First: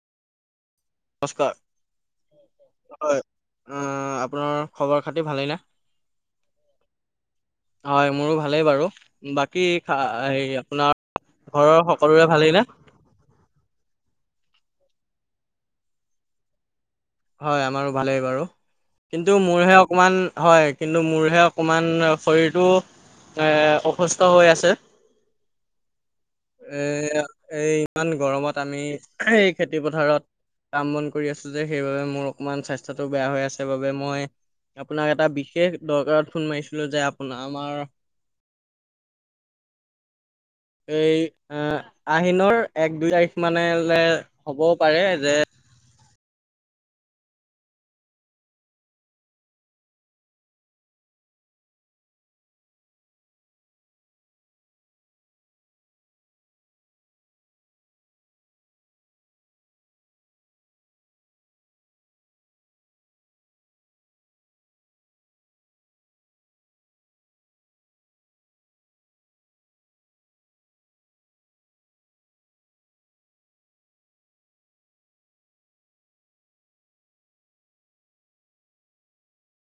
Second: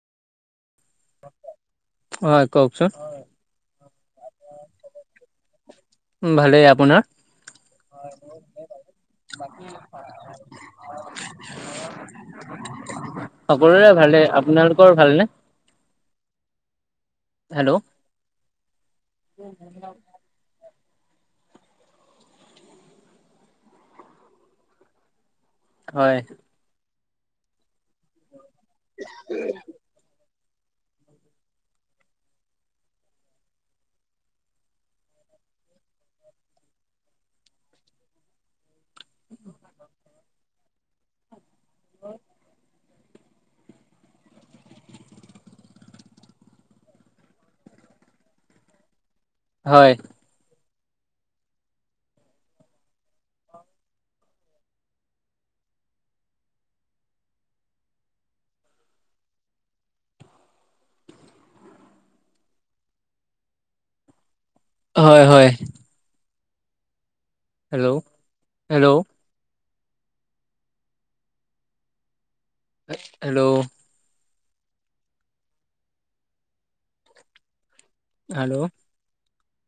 নমস্কাৰ হয় কওকচোন, হয় অহ, আপোনাৰ খবৰ খাতি ভালেনে? ভালেই আপোনাৰ? হয় মোৰো ভালেই বাৰু বাকী হে আপোনাৰ ঘৰৰ সকলোৰে ভালেই নে? সকলোৰে ভালে, আপোনালোকৰ ভাল নে? হয় হেল্ল' আমাৰো ভালেই বাৰু, কিন্তু মোৰহে অকমান হয় কিন্তু মোৰহে অকণমান শৰীৰটো এহ, অসুস্থ হৈ আছে। হয়। এহ, এই ইমান গৰমত আমি এই খেতি পথাৰত কাম বন কৰি আছো যে সেইবাবে মোৰ অকমান স্বাস্থ্যটো বেয়া হৈ আছে বাবে মই আপোনাক এটা বিশেষ দৰকাৰত ফোন মাৰিছিলো যে আপোন আমাৰ এই আ-আহিনৰ এক দুই তাৰিখ মানে হ'বও পাৰে যে হয়। হয়-হয়। Hello, - hello, hello, hello